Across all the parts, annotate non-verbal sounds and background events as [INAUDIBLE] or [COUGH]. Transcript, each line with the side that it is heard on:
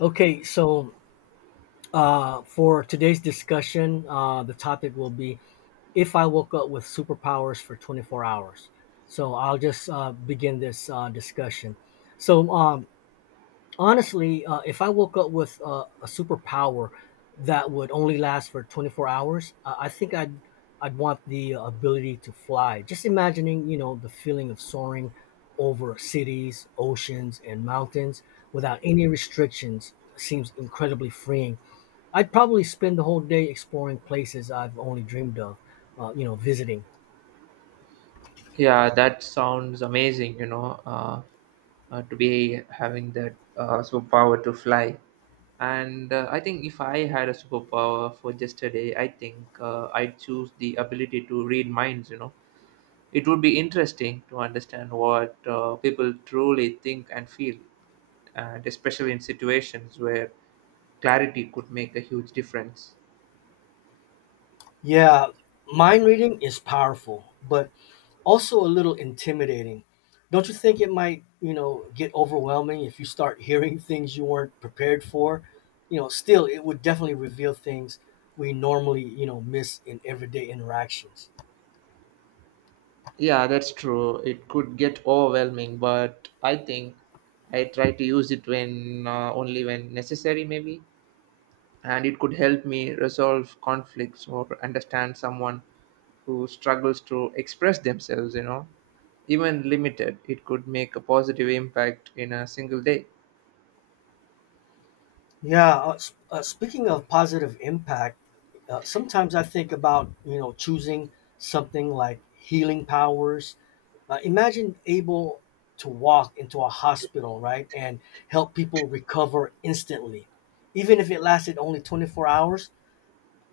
left: Okay, so for today's discussion, the topic will be if I woke up with superpowers for 24 hours. So I'll just begin this discussion. So, um, Honestly, if I woke up with a superpower that would only last for 24 hours, I think I'd want the ability to fly. Just imagining, you know, the feeling of soaring over cities, oceans, and mountains without any restrictions seems incredibly freeing. I'd probably spend the whole day exploring places I've only dreamed of, you know, visiting.
right: Yeah, that sounds amazing, you know, to be having that superpower to fly. And I think if I had a superpower for just a day, I think I'd choose the ability to read minds, you know. It would be interesting to understand what people truly think and feel, and especially in situations where clarity could make a huge difference.
left: Yeah, mind reading is powerful, but also a little intimidating. Don't you think it might, you know, get overwhelming if you start hearing [LAUGHS] things you weren't prepared for? You know, still, it would definitely reveal things we normally, you know, miss in everyday interactions.
right: Yeah, that's true. It could get overwhelming, but I think I try to use it when only when necessary, maybe. And it could help me resolve conflicts or understand someone who struggles to express themselves, you know. Even limited, it could make a positive impact in a single day.
left: Yeah, speaking of positive impact, sometimes I think about, you know, choosing something like healing powers. Imagine able to walk into a hospital, right, and help people recover instantly. Even if it lasted only 24 hours,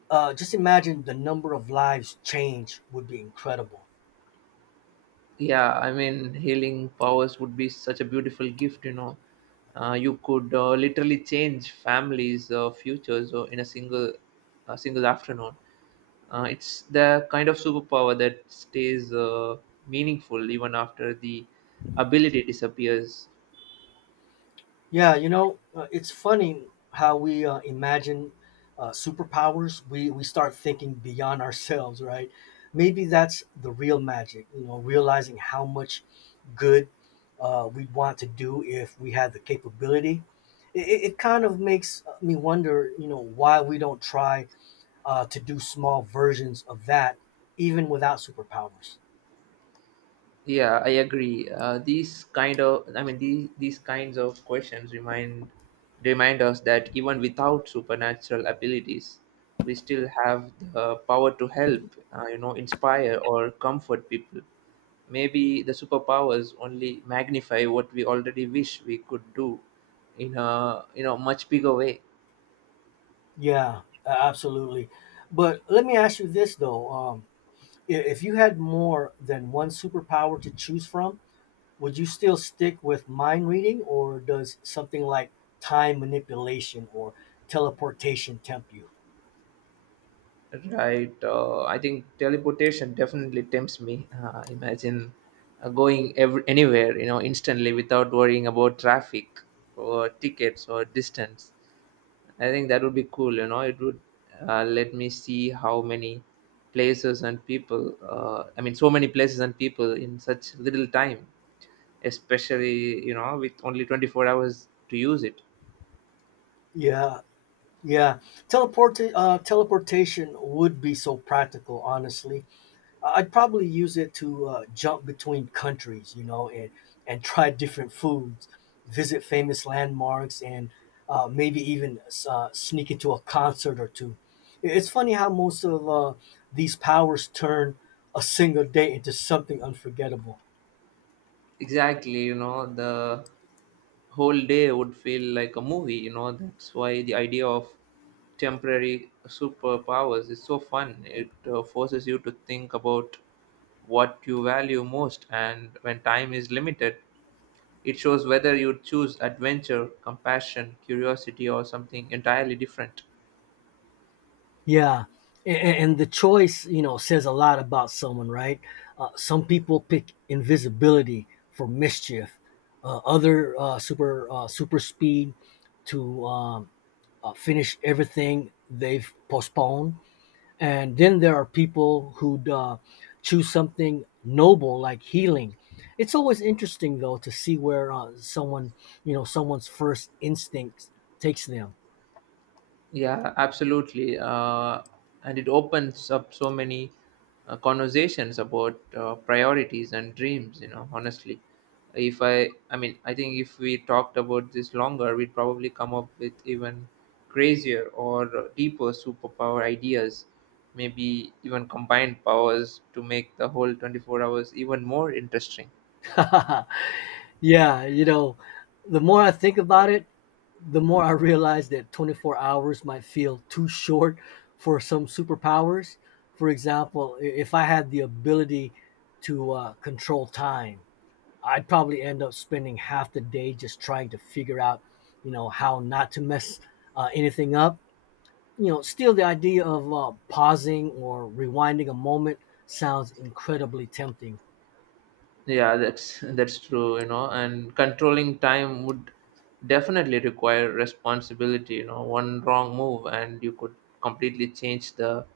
left: just imagine the number of lives changed would be incredible.
right: Yeah, I mean, healing powers would be such a beautiful gift, you know. You could literally change families' futures in a single afternoon. It's the kind of superpower that stays meaningful even after the ability disappears.
left: Yeah, you know, it's funny how we imagine superpowers. We start thinking beyond ourselves, right? Maybe that's the real magic. You know, realizing how much good we'd want to do if we had the capability. It kind of makes me wonder, you know, why we don't try to do small versions of that, even without superpowers.
right: Yeah, I agree. These kinds of questions remind us that even without supernatural abilities, we still have the power to help, you know, inspire or comfort people. Maybe the superpowers only magnify what we already wish we could do in a much bigger way.
left: Yeah, absolutely. But let me ask you this though. If you had more than one superpower to choose from, would you still stick with mind reading, or does something like time manipulation or teleportation tempt you?
right: Right. I think teleportation definitely tempts me. Imagine anywhere, you know, instantly without worrying about traffic or tickets or distance. I think that would be cool. You know, it would let me see how many places and people. I mean, so many places and people in such little time, especially you know, with only 24 hours to use it.
left: Yeah, yeah. Teleportation would be so practical, honestly. I- would probably use it to jump between countries, you know, and try different foods, visit famous landmarks, and maybe even sneak into a concert or two. It's funny how most of these powers turn a single day into something unforgettable.
right: Exactly, you know, the whole day would feel like a movie, you know. That's why the idea of temporary superpowers is so fun. It forces you to think about what you value most, and when time is limited, it shows whether you choose adventure, compassion, curiosity, or something entirely different.
left: Yeah. And, and the choice, you know, says a lot about someone, right? Some people pick invisibility for mischief, uh, other uh, super speed to um, finish everything they've postponed. And then there are people who choose something noble like healing. It's always interesting though to see where someone, you know, someone's first instincts takes them.
right: Yeah, absolutely. And it opens up so many conversations about priorities and dreams, you know, honestly. If I, I mean, I think if we talked about this longer, we'd probably come up with even crazier or deeper superpower ideas, maybe even combined powers to make the whole 24 hours even more interesting.
left: [LAUGHS] Yeah, you know, the more I think about it, the more I realize that 24 hours might feel too short for some superpowers. For example, if I had the ability to control time, I'd probably end up spending half the day just trying to figure out, you know, how not to mess anything up. You know, still the idea of pausing or rewinding a moment sounds incredibly tempting.
right: Yeah, that's true, you know, and controlling time would definitely require responsibility, you know, one wrong move and you could completely change the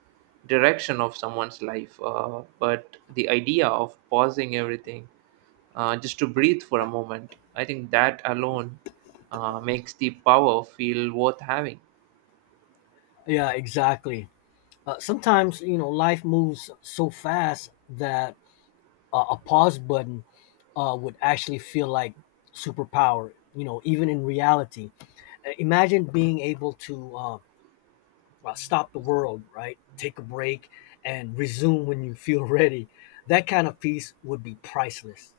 right: direction of someone's life. But the idea of pausing everything just to breathe for a moment, I think that alone makes the power feel worth having.
left: Yeah, exactly. Sometimes, you know, life moves so fast that a pause button would actually feel like superpower, you know, even in reality. Imagine being able to stop the world, right? Take a break and resume when you feel [LAUGHS] ready. That kind of peace would be priceless.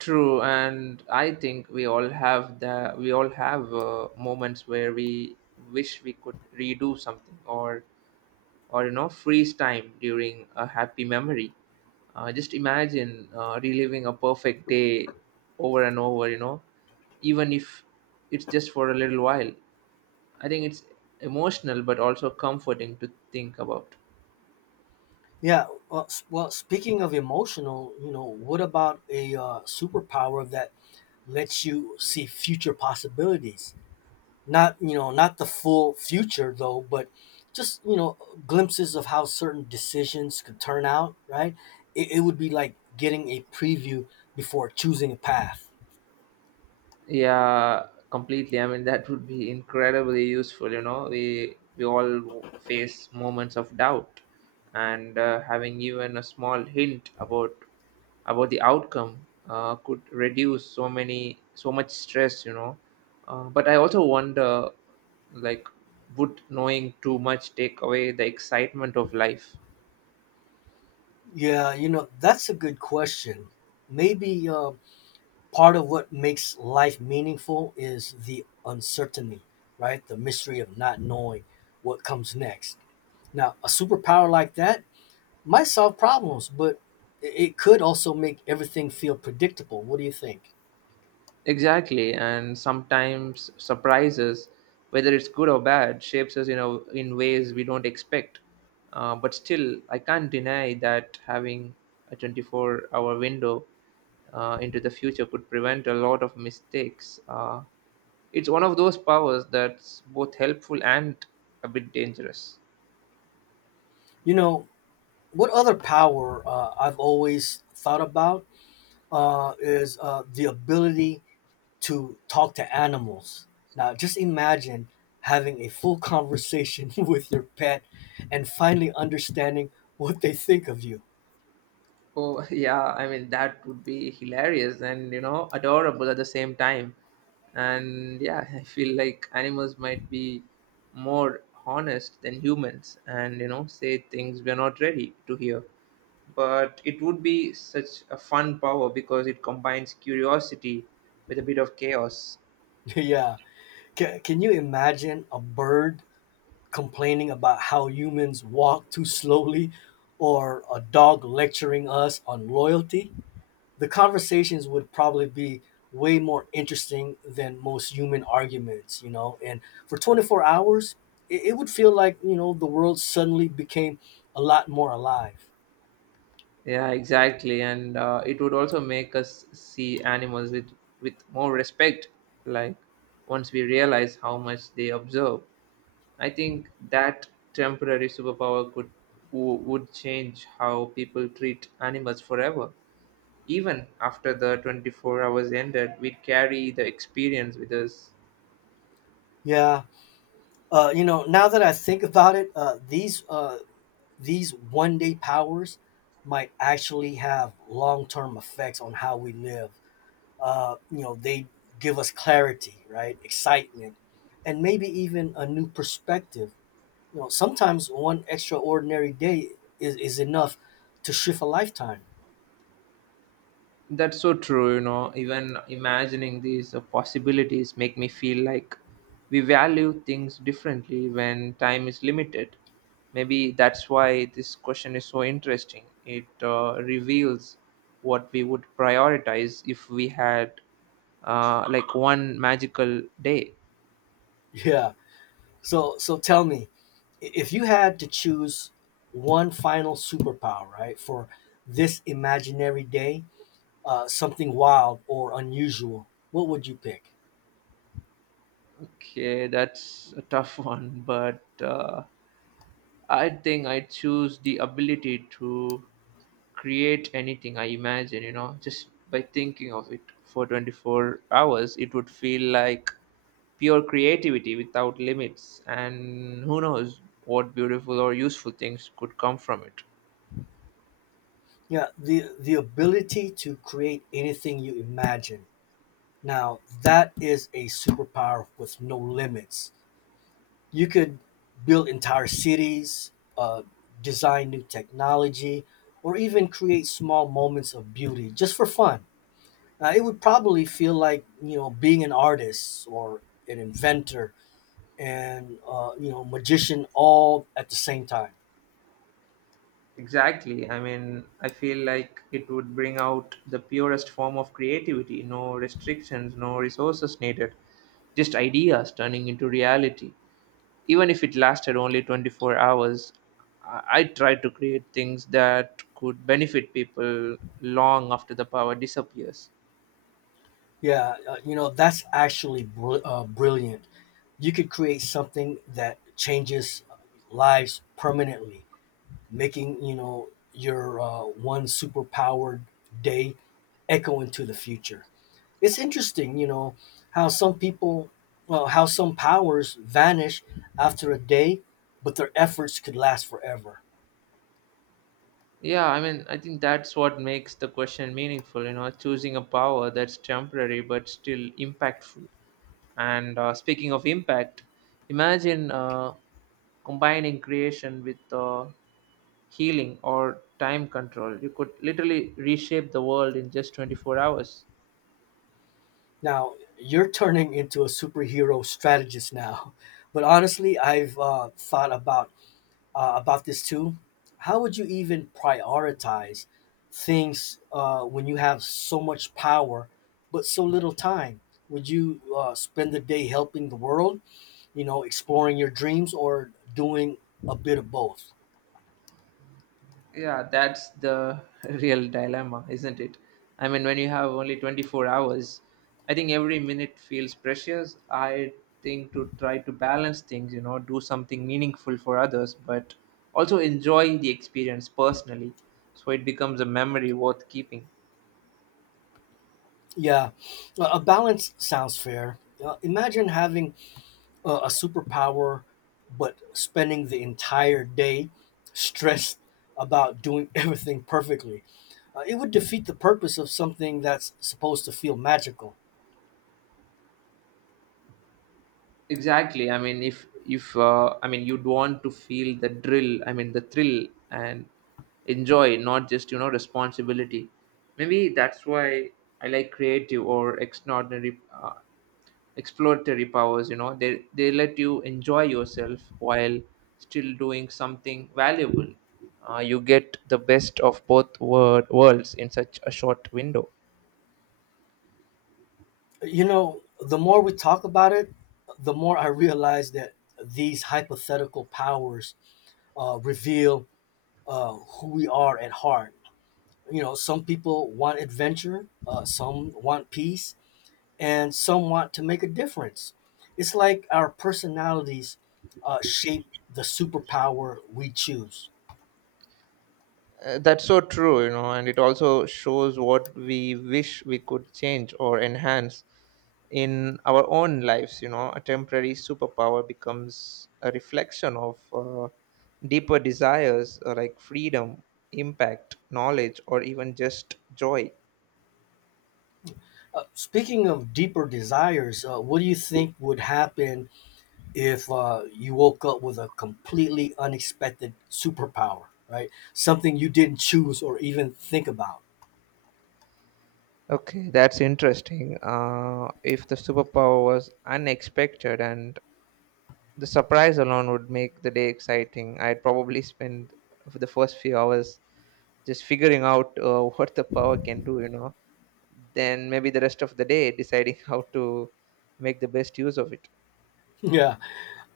right: True, and I think we all have moments where we wish we could redo something or you know freeze time during a happy memory, just imagine reliving a perfect day over and over, you know, even if it's just for a little while. I think it's emotional but also comforting to think about.
left: Yeah. Well, speaking of emotional, you know, what about a superpower that lets you see future possibilities? Not, you know, not the full future though, but just, you know, glimpses of how certain decisions could turn out, right? It would be like getting a preview before choosing a path.
right: Yeah, completely. I mean, that would be incredibly useful, you know. We all face moments of doubt, and having even a small hint about the outcome could reduce so much stress, you know. But I also wonder, like would knowing too much take away the excitement of life?
left: Yeah, you know, that's a good question. Maybe part of what makes life meaningful is the uncertainty, right? The mystery of not knowing what comes next. Now, a superpower like that might solve problems, but it could also make everything feel predictable. What do you think?
right: Exactly, and sometimes surprises, whether it's good or bad, shapes us, you know, in ways we don't expect. But still, I can't deny that having a 24-hour window into the future could prevent a lot of mistakes. It's one of those powers that's both helpful and a bit dangerous.
left: You know, what other power I've always thought about is the ability to talk to animals. Now, just imagine having a full conversation [LAUGHS] with your pet and finally understanding what they think of you.
right: Oh, [LAUGHS] yeah, I mean, that would be hilarious and, you know, adorable at the same time. And yeah, [LAUGHS] I feel like animals might be more honest than humans and, you know, say things we're not ready to hear. But it would be such a fun power because it combines curiosity with a bit of chaos.
left: [LAUGHS] Yeah. Can you imagine a bird complaining about how humans walk too slowly or a dog lecturing us on loyalty? The conversations would probably be way more interesting than most human arguments, you know. And for 24 hours, it would feel like, you know, the world suddenly became a lot more alive.
right: Yeah, exactly. And it would also make us see animals with more respect, like once we realize how much they observe. I think that temporary superpower would change how people treat animals forever. Even after the 24 hours ended, we'd carry the experience with us.
left: Yeah. You know, now that I think about it, uh, these one day powers might actually have long term effects on how we live. You know, they give us clarity, right? Excitement, and maybe even a new perspective. You know, sometimes one extraordinary day is enough to shift a lifetime. [LAUGHS]
right: That's so true, you know. Even imagining these possibilities make me feel like we value things differently when time is limited. Maybe that's why this question is so interesting. It reveals what we would prioritize if we had one magical day.
left: Yeah. So tell me, if you had to choose one final superpower, right, for this imaginary day, something wild or unusual, what would you pick?
right: Okay, that's a tough [LAUGHS] one, but I think I choose the ability to create anything I imagine, you know, just by thinking of it. For 24 hours, it would feel like pure creativity without limits. And who knows what beautiful or useful things could come from it.
left: Yeah, the ability to create anything you imagine. Now that is a superpower with no limits. You could build entire cities, uh, design new technology, or even create small moments of beauty just for fun. It would probably feel like you know being an artist or an inventor and you know magician all at the same time.
right: Exactly. I mean, I feel like it would bring out the purest form of creativity. No restrictions, no resources needed. Just ideas turning into reality. Even if it lasted only 24 hours, I try to create things that could benefit people long after the power disappears.
left: Yeah, you know that's actually brilliant. You could create something that changes lives permanently, making you know your one superpowered day echo into the future. It's interesting, you know, how some people, how some powers vanish after a day, but their efforts could last forever.
right: Yeah, I mean, I think that's what makes the question meaningful, you know, choosing a power that's temporary but still impactful. And Speaking of impact, imagine combining creation with healing or time control. You could literally reshape the world in just 24 hours.
left: Now, you're turning into a superhero strategist now, [LAUGHS] but honestly, I've uh, thought about this too. How would you even prioritize things when you have so much power but so little time? Would you spend the day helping the world, you know, exploring your dreams or doing a bit of both?
right: Yeah, that's the [LAUGHS] real dilemma, isn't it? I mean, when you have only 24 hours, I think every minute feels precious. I think to try to balance things, you know, do something meaningful for others, but also enjoy the experience personally so it becomes a memory worth keeping.
left: Yeah, a balance sounds fair. Imagine having a superpower, but spending the entire day stressed about doing [LAUGHS] everything perfectly. It would defeat the purpose of something that's supposed to feel magical.
right: Exactly. I mean, if I mean you'd want to feel the drill. I mean the thrill and enjoy, not just you know responsibility. Maybe that's why I like creative or extraordinary, exploratory powers. You know, they let you enjoy yourself while still doing something valuable. You get the best of both worlds in such a short window.
left: You know, the more we talk about it, the more I realize that these hypothetical powers reveal who we are at heart. You know, some people want adventure, some want peace, and some want to make a difference. It's like our personalities shape the superpower we choose.
right: That's so true, you know, and it also shows what we wish we could change or enhance in our own lives. You know, a temporary superpower becomes a reflection of deeper desires like freedom, impact, knowledge, or even just joy.
left: Speaking of deeper desires, what do you think would happen if you woke up with a completely unexpected superpower, right? Something you didn't choose or even think about. [LAUGHS]
right: Okay, that's interesting. If the superpower was unexpected, and the surprise alone would make the day exciting, I'd probably spend the first few hours just figuring out [LAUGHS] what the power can do, you know, then maybe the rest of the day deciding [LAUGHS] how to make the best use of it.
left: Yeah,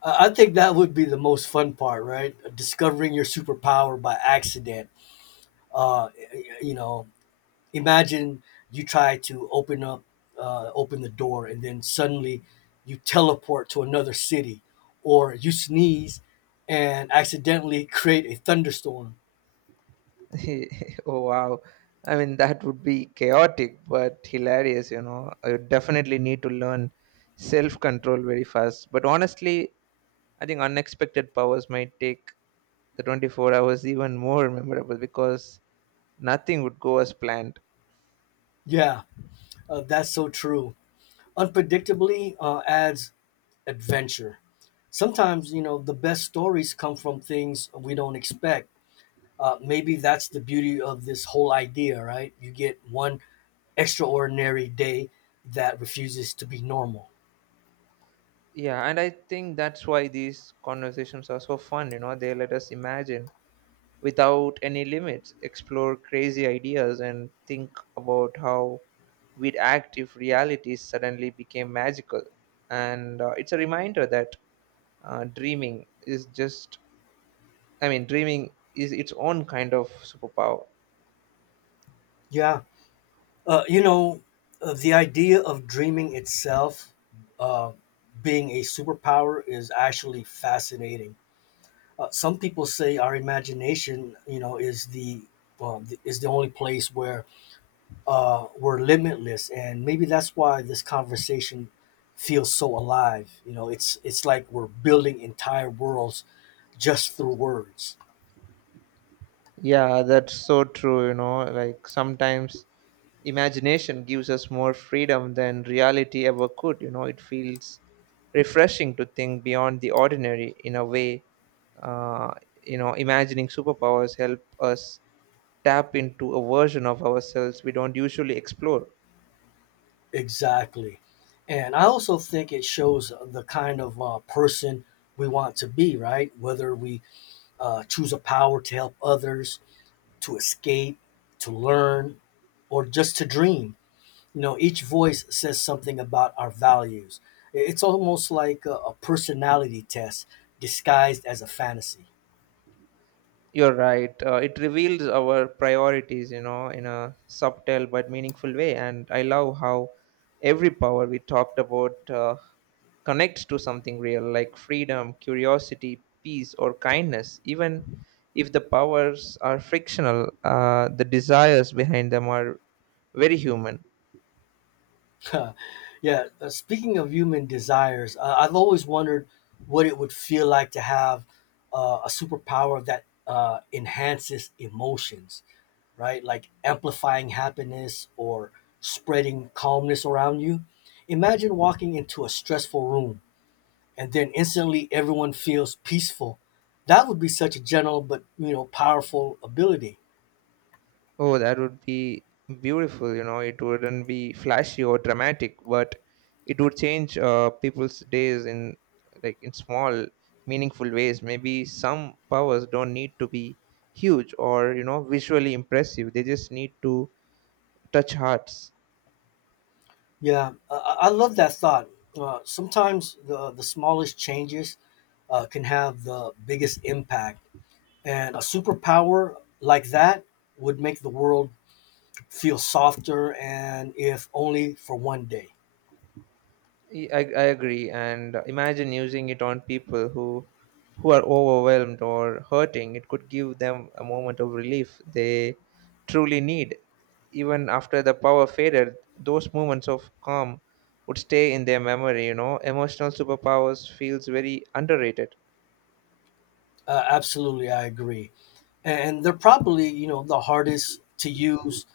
left: I think that would be the most fun part, right? Discovering your superpower by accident. Uh, you know, imagine you try to open the door and then suddenly you teleport to another city or you sneeze and accidentally [LAUGHS] create a thunderstorm.
right: [LAUGHS] Oh, wow. I mean, that would be chaotic but hilarious, you know. I would definitely need to learn self control very fast, but honestly, I think unexpected powers might take the 24 hours even more memorable because nothing would go as planned.
left: Yeah, that's so true. Unpredictably adds adventure sometimes, you know, the best stories come from things we don't expect. Uh, maybe that's the beauty of this whole idea, right? You get one extraordinary day that refuses to be normal.
right: Yeah, and I think that's why these conversations are so fun, you know. They let us imagine without any limits, explore crazy ideas, and think about how we'd act if reality suddenly became magical. And It's a reminder that dreaming is just, I mean, dreaming is its own kind of superpower.
left: Yeah. You know, the idea of dreaming itself uh, being a superpower is actually fascinating. Some people say our imagination, you know, is the is the only place where we're limitless, and maybe that's why this conversation feels so alive. You know, it's like we're building entire worlds just through words.
right: Yeah, that's so true, you know. Like sometimes imagination gives us more freedom than reality ever could, you know. It feels refreshing to think beyond the ordinary in a way. Uh, you know, imagining superpowers help us tap into a version of ourselves we don't usually explore.
left: Exactly. And I also think it shows the kind of person we want to be, right? Whether we choose a power to help others, to escape, to learn, or just to dream. You know, each voice says something about our values. It's almost like a personality test disguised as a fantasy.
right: You're right. It reveals our priorities, you know, in a subtle but meaningful way. And I love how every power we talked about connects to something real, like freedom, curiosity, peace, or kindness. Even if the powers are frictional, the desires behind them are very human.
left: [LAUGHS] Yeah. Speaking of human desires, I've always wondered what it would feel like to have a superpower that enhances emotions, right? Like amplifying happiness or spreading calmness around you. Imagine walking into a stressful room and then instantly everyone feels peaceful. That would be such a gentle but you know powerful ability.
right: Oh, that would be beautiful. You know, it wouldn't be flashy or dramatic, but it would change people's days in in small, meaningful ways. Maybe some powers don't need to be huge or you know visually impressive. They just need to touch hearts.
left: Yeah, I love that thought. Sometimes the smallest changes can have the biggest impact, and a superpower like that would make the world feel softer, and if only for one day.
right: I agree. And imagine using it on people who are overwhelmed or hurting. It could give them a moment of relief they truly need. Even after the power faded, those moments of calm would stay in their memory, you know. Emotional superpowers feels very underrated.
left: Absolutely, I agree. And they're probably, you know, the hardest to use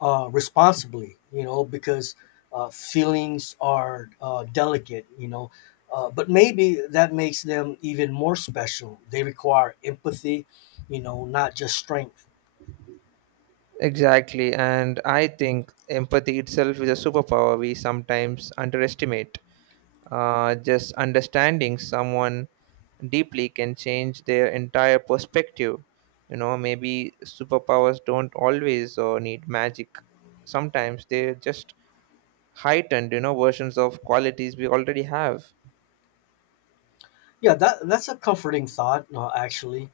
left: responsibly, you know, because feelings are delicate, you know. But maybe that makes them even more special. They require empathy, you know, not just strength.
right: Exactly, and I think empathy itself is a superpower we sometimes underestimate. Just understanding someone deeply can change their entire perspective. You know, maybe superpowers don't always need magic. Sometimes they're just heightened, you know, versions of qualities we already have.
left: Yeah, that that's a comforting thought. Actually,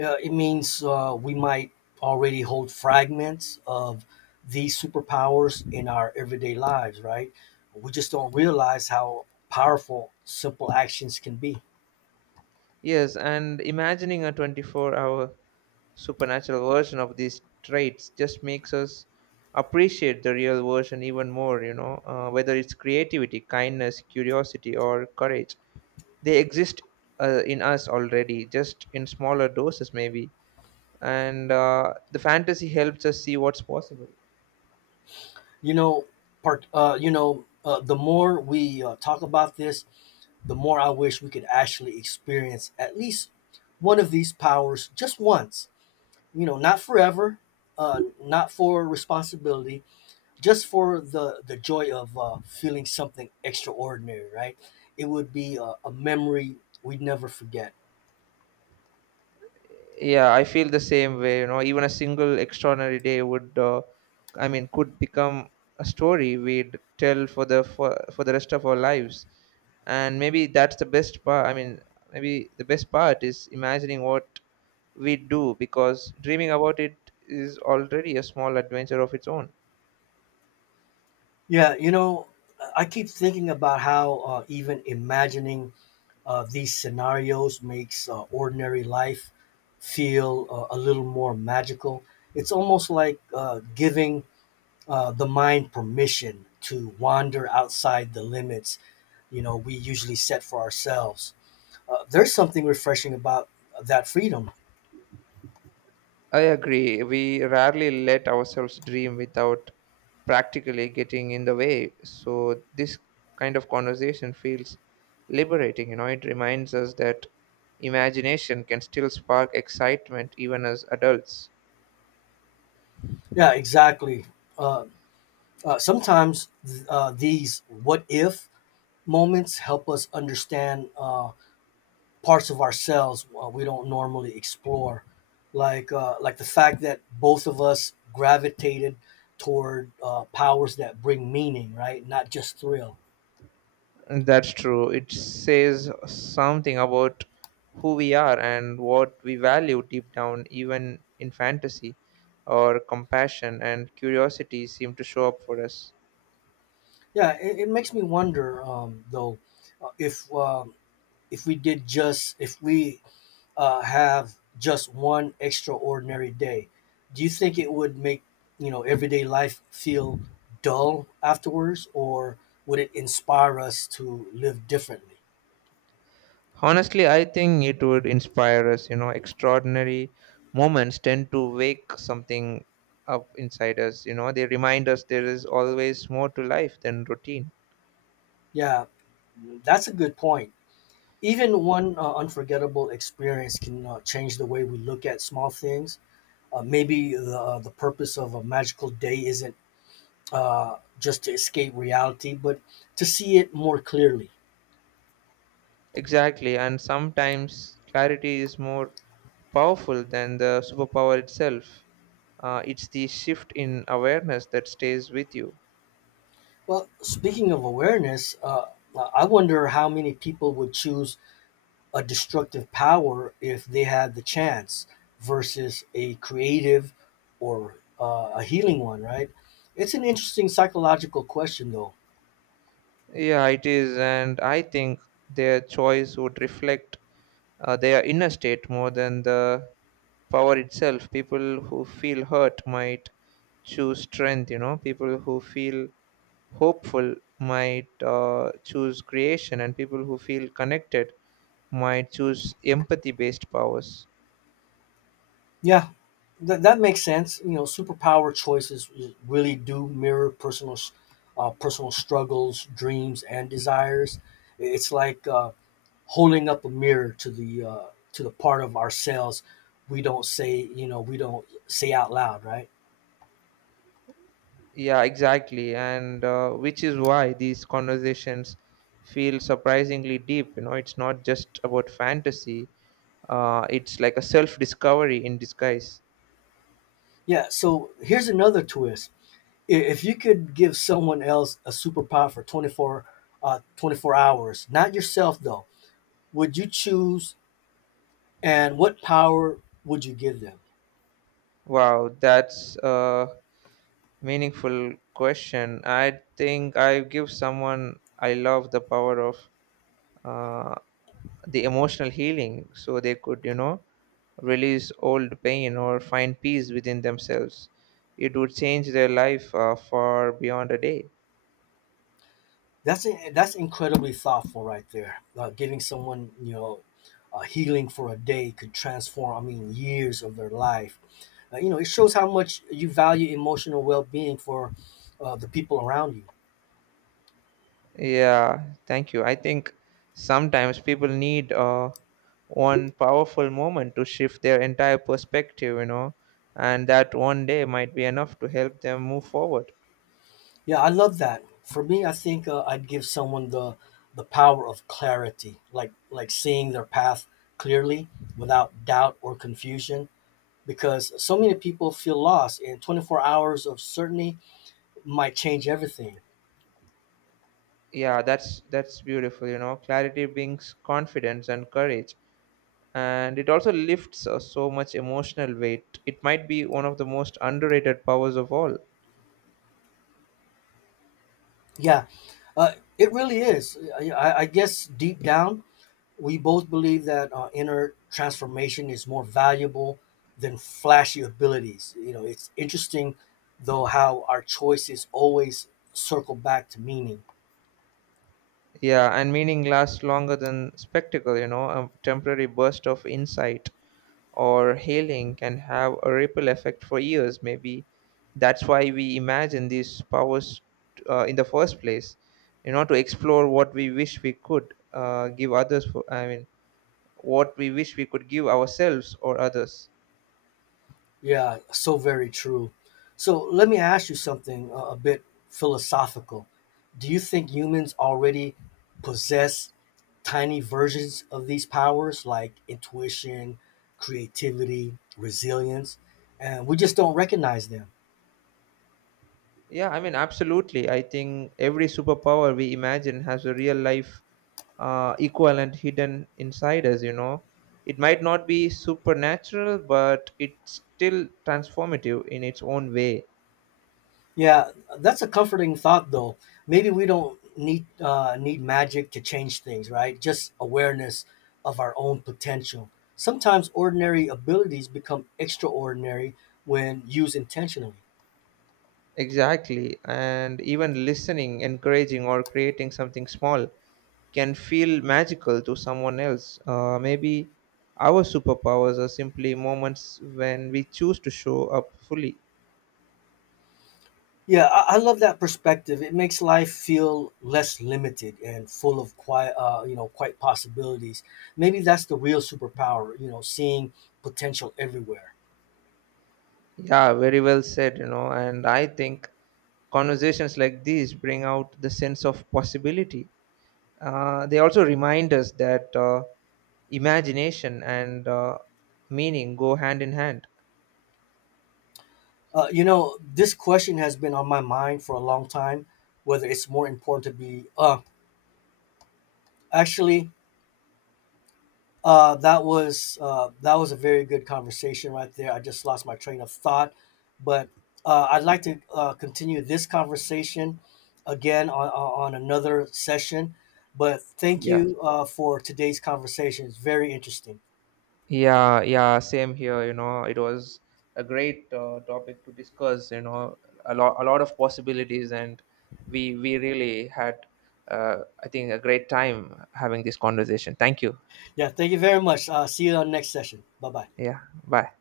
left: it means we might already hold fragments of these superpowers in our everyday lives, right? We just don't realize how powerful simple actions can be.
right: Yes, and imagining a 24-hour supernatural version of these traits just makes us appreciate the real version even more, you know, whether it's creativity, kindness, curiosity, or courage. They exist in us already, just in smaller doses, maybe. And the fantasy helps us see what's possible.
left: You know, part. The more we talk about this, the more I wish we could actually experience at least one of these powers just once. You know, not forever, not for responsibility, just for the joy of feeling something extraordinary, right? It would be a memory we'd never forget.
right: Yeah, I feel the same way, you know, even a single extraordinary day would could become a story we'd tell for the rest of our lives. And maybe that's the best part. Maybe the best part is imagining what we do, because dreaming about it is already a small adventure of its own.
left: Yeah, you know, I keep thinking about how even imagining these scenarios makes ordinary life feel a little more magical. It's almost like giving the mind permission to wander outside the limits, you know, we usually set for ourselves. There's something refreshing about that freedom.
right: I agree. We rarely let ourselves dream without practically getting in the way. So, this kind of conversation feels liberating. You know, it reminds us that imagination can still spark excitement even as adults.
left: Yeah, exactly. Uh, Sometimes these what if moments help us understand parts of ourselves we don't normally explore, like the fact that both of us gravitated toward powers that bring meaning, right? Not just thrill.
right: That's true. It says something about who we are and what we value deep down, even in fantasy or compassion and curiosity seem to show up for us.
left: Yeah, it makes me wonder though if if we did just if we have just one extraordinary day, do you think it would make, you know, everyday life feel dull afterwards, or would it inspire us to live differently?
right: Honestly, I think it would inspire us. You know, extraordinary moments tend to wake something up inside us. You know, they remind us there is always more to life than routine.
left: Yeah, that's a good point. Even one unforgettable experience can change the way we look at small things. Maybe the purpose of a magical day isn't just to escape reality, but to see it more clearly.
right: Exactly, and sometimes clarity is more powerful than the superpower itself. It's the shift in awareness that stays with you.
left: Well, speaking of awareness, I wonder how many people would choose a destructive power if they had the chance versus a creative or a healing one, right? It's an interesting psychological question, though.
right: Yeah, it is, and I think their choice would reflect their inner state more than the power itself. People who feel hurt might choose strength, you know, people who feel hopeful might choose creation, and people who feel connected might choose empathy based powers.
left: Yeah, that makes sense. You know, superpower choices really do mirror personal, personal struggles, dreams, and desires. It's like holding up a mirror to the part of ourselves we don't say out loud, right?
right: Yeah, exactly, and which is why these conversations feel surprisingly deep. You know, it's not just about fantasy. It's like a self discovery in disguise.
left: Yeah, so here's another twist. If you could give someone else a superpower for 24 hours, not yourself, though, would you choose, and what power would you give them?
right: Wow, that's a meaningful question. I think I give someone I love the power of uh, the emotional healing so they could, you know, release old pain or find peace within themselves. It would change their life far beyond a day.
left: That's incredibly thoughtful right there. Giving someone, you know, healing for a day could transform, I mean, years of their life. You know, it shows how much you value emotional well-being for the people around you.
right: Yeah, thank you. I think sometimes people need one powerful moment to shift their entire perspective, you know, and that one day might be enough to help them move forward.
left: Yeah, I love that. For me, I think I'd give someone the power of clarity, like seeing their path clearly without doubt or confusion. Because so many people feel lost, and 24 hours of certainty might change everything.
right: Yeah, that's beautiful, you know. Clarity brings confidence and courage, and it also lifts so much emotional weight. It might be one of the most underrated powers of all.
left: Yeah, it really is. I guess deep down, we both believe that inner transformation is more valuable than flashy abilities. You know, it's interesting, though, how our choices always circle back to meaning.
right: Yeah, and meaning lasts longer than spectacle, you know, a temporary burst of insight or hailing can have a ripple effect for years. Maybe that's why we imagine these powers in the first place, you know, to explore what we wish we could give others. What we wish we could give ourselves or others.
left: Yeah, so very true. So let me ask you something a bit philosophical. Do you think humans already possess tiny versions of these powers like intuition, creativity, resilience, and we just don't recognize them?
right: Yeah, I mean, absolutely. I think every superpower we imagine has a real life equivalent hidden inside us, you know. It might not be supernatural, but it's still transformative in its own way.
left: Yeah, that's a comforting thought though. Maybe we don't need need magic to change things, right? Just awareness of our own potential. Sometimes ordinary abilities become extraordinary when used intentionally.
right: Exactly. And even listening, encouraging, or creating something small can feel magical to someone else. Maybe our superpowers are simply moments when we choose to show up fully.
left: Yeah, I love that perspective. It makes life feel less limited and full of quite, quite possibilities. Maybe that's the real superpower, you know, seeing potential everywhere.
right: Yeah, very well said, you know. And I think conversations like these bring out the sense of possibility. They also remind us that imagination and meaning go hand in hand.
left: You know, this question has been on my mind for a long time, whether it's more important to actually, that was a very good conversation right there. I just lost my train of thought, but I'd like to continue this conversation again on, on another session. But thank
right: Yeah.
left: you for today's conversation. It's very interesting.
right: Yeah, yeah, same here. You know, it was a great topic to discuss. You know, a lot of possibilities, and we really had, I think, a great time having this conversation. Thank you.
left: Yeah, thank you very much. See you on the next session. Bye bye.
right: Yeah, bye.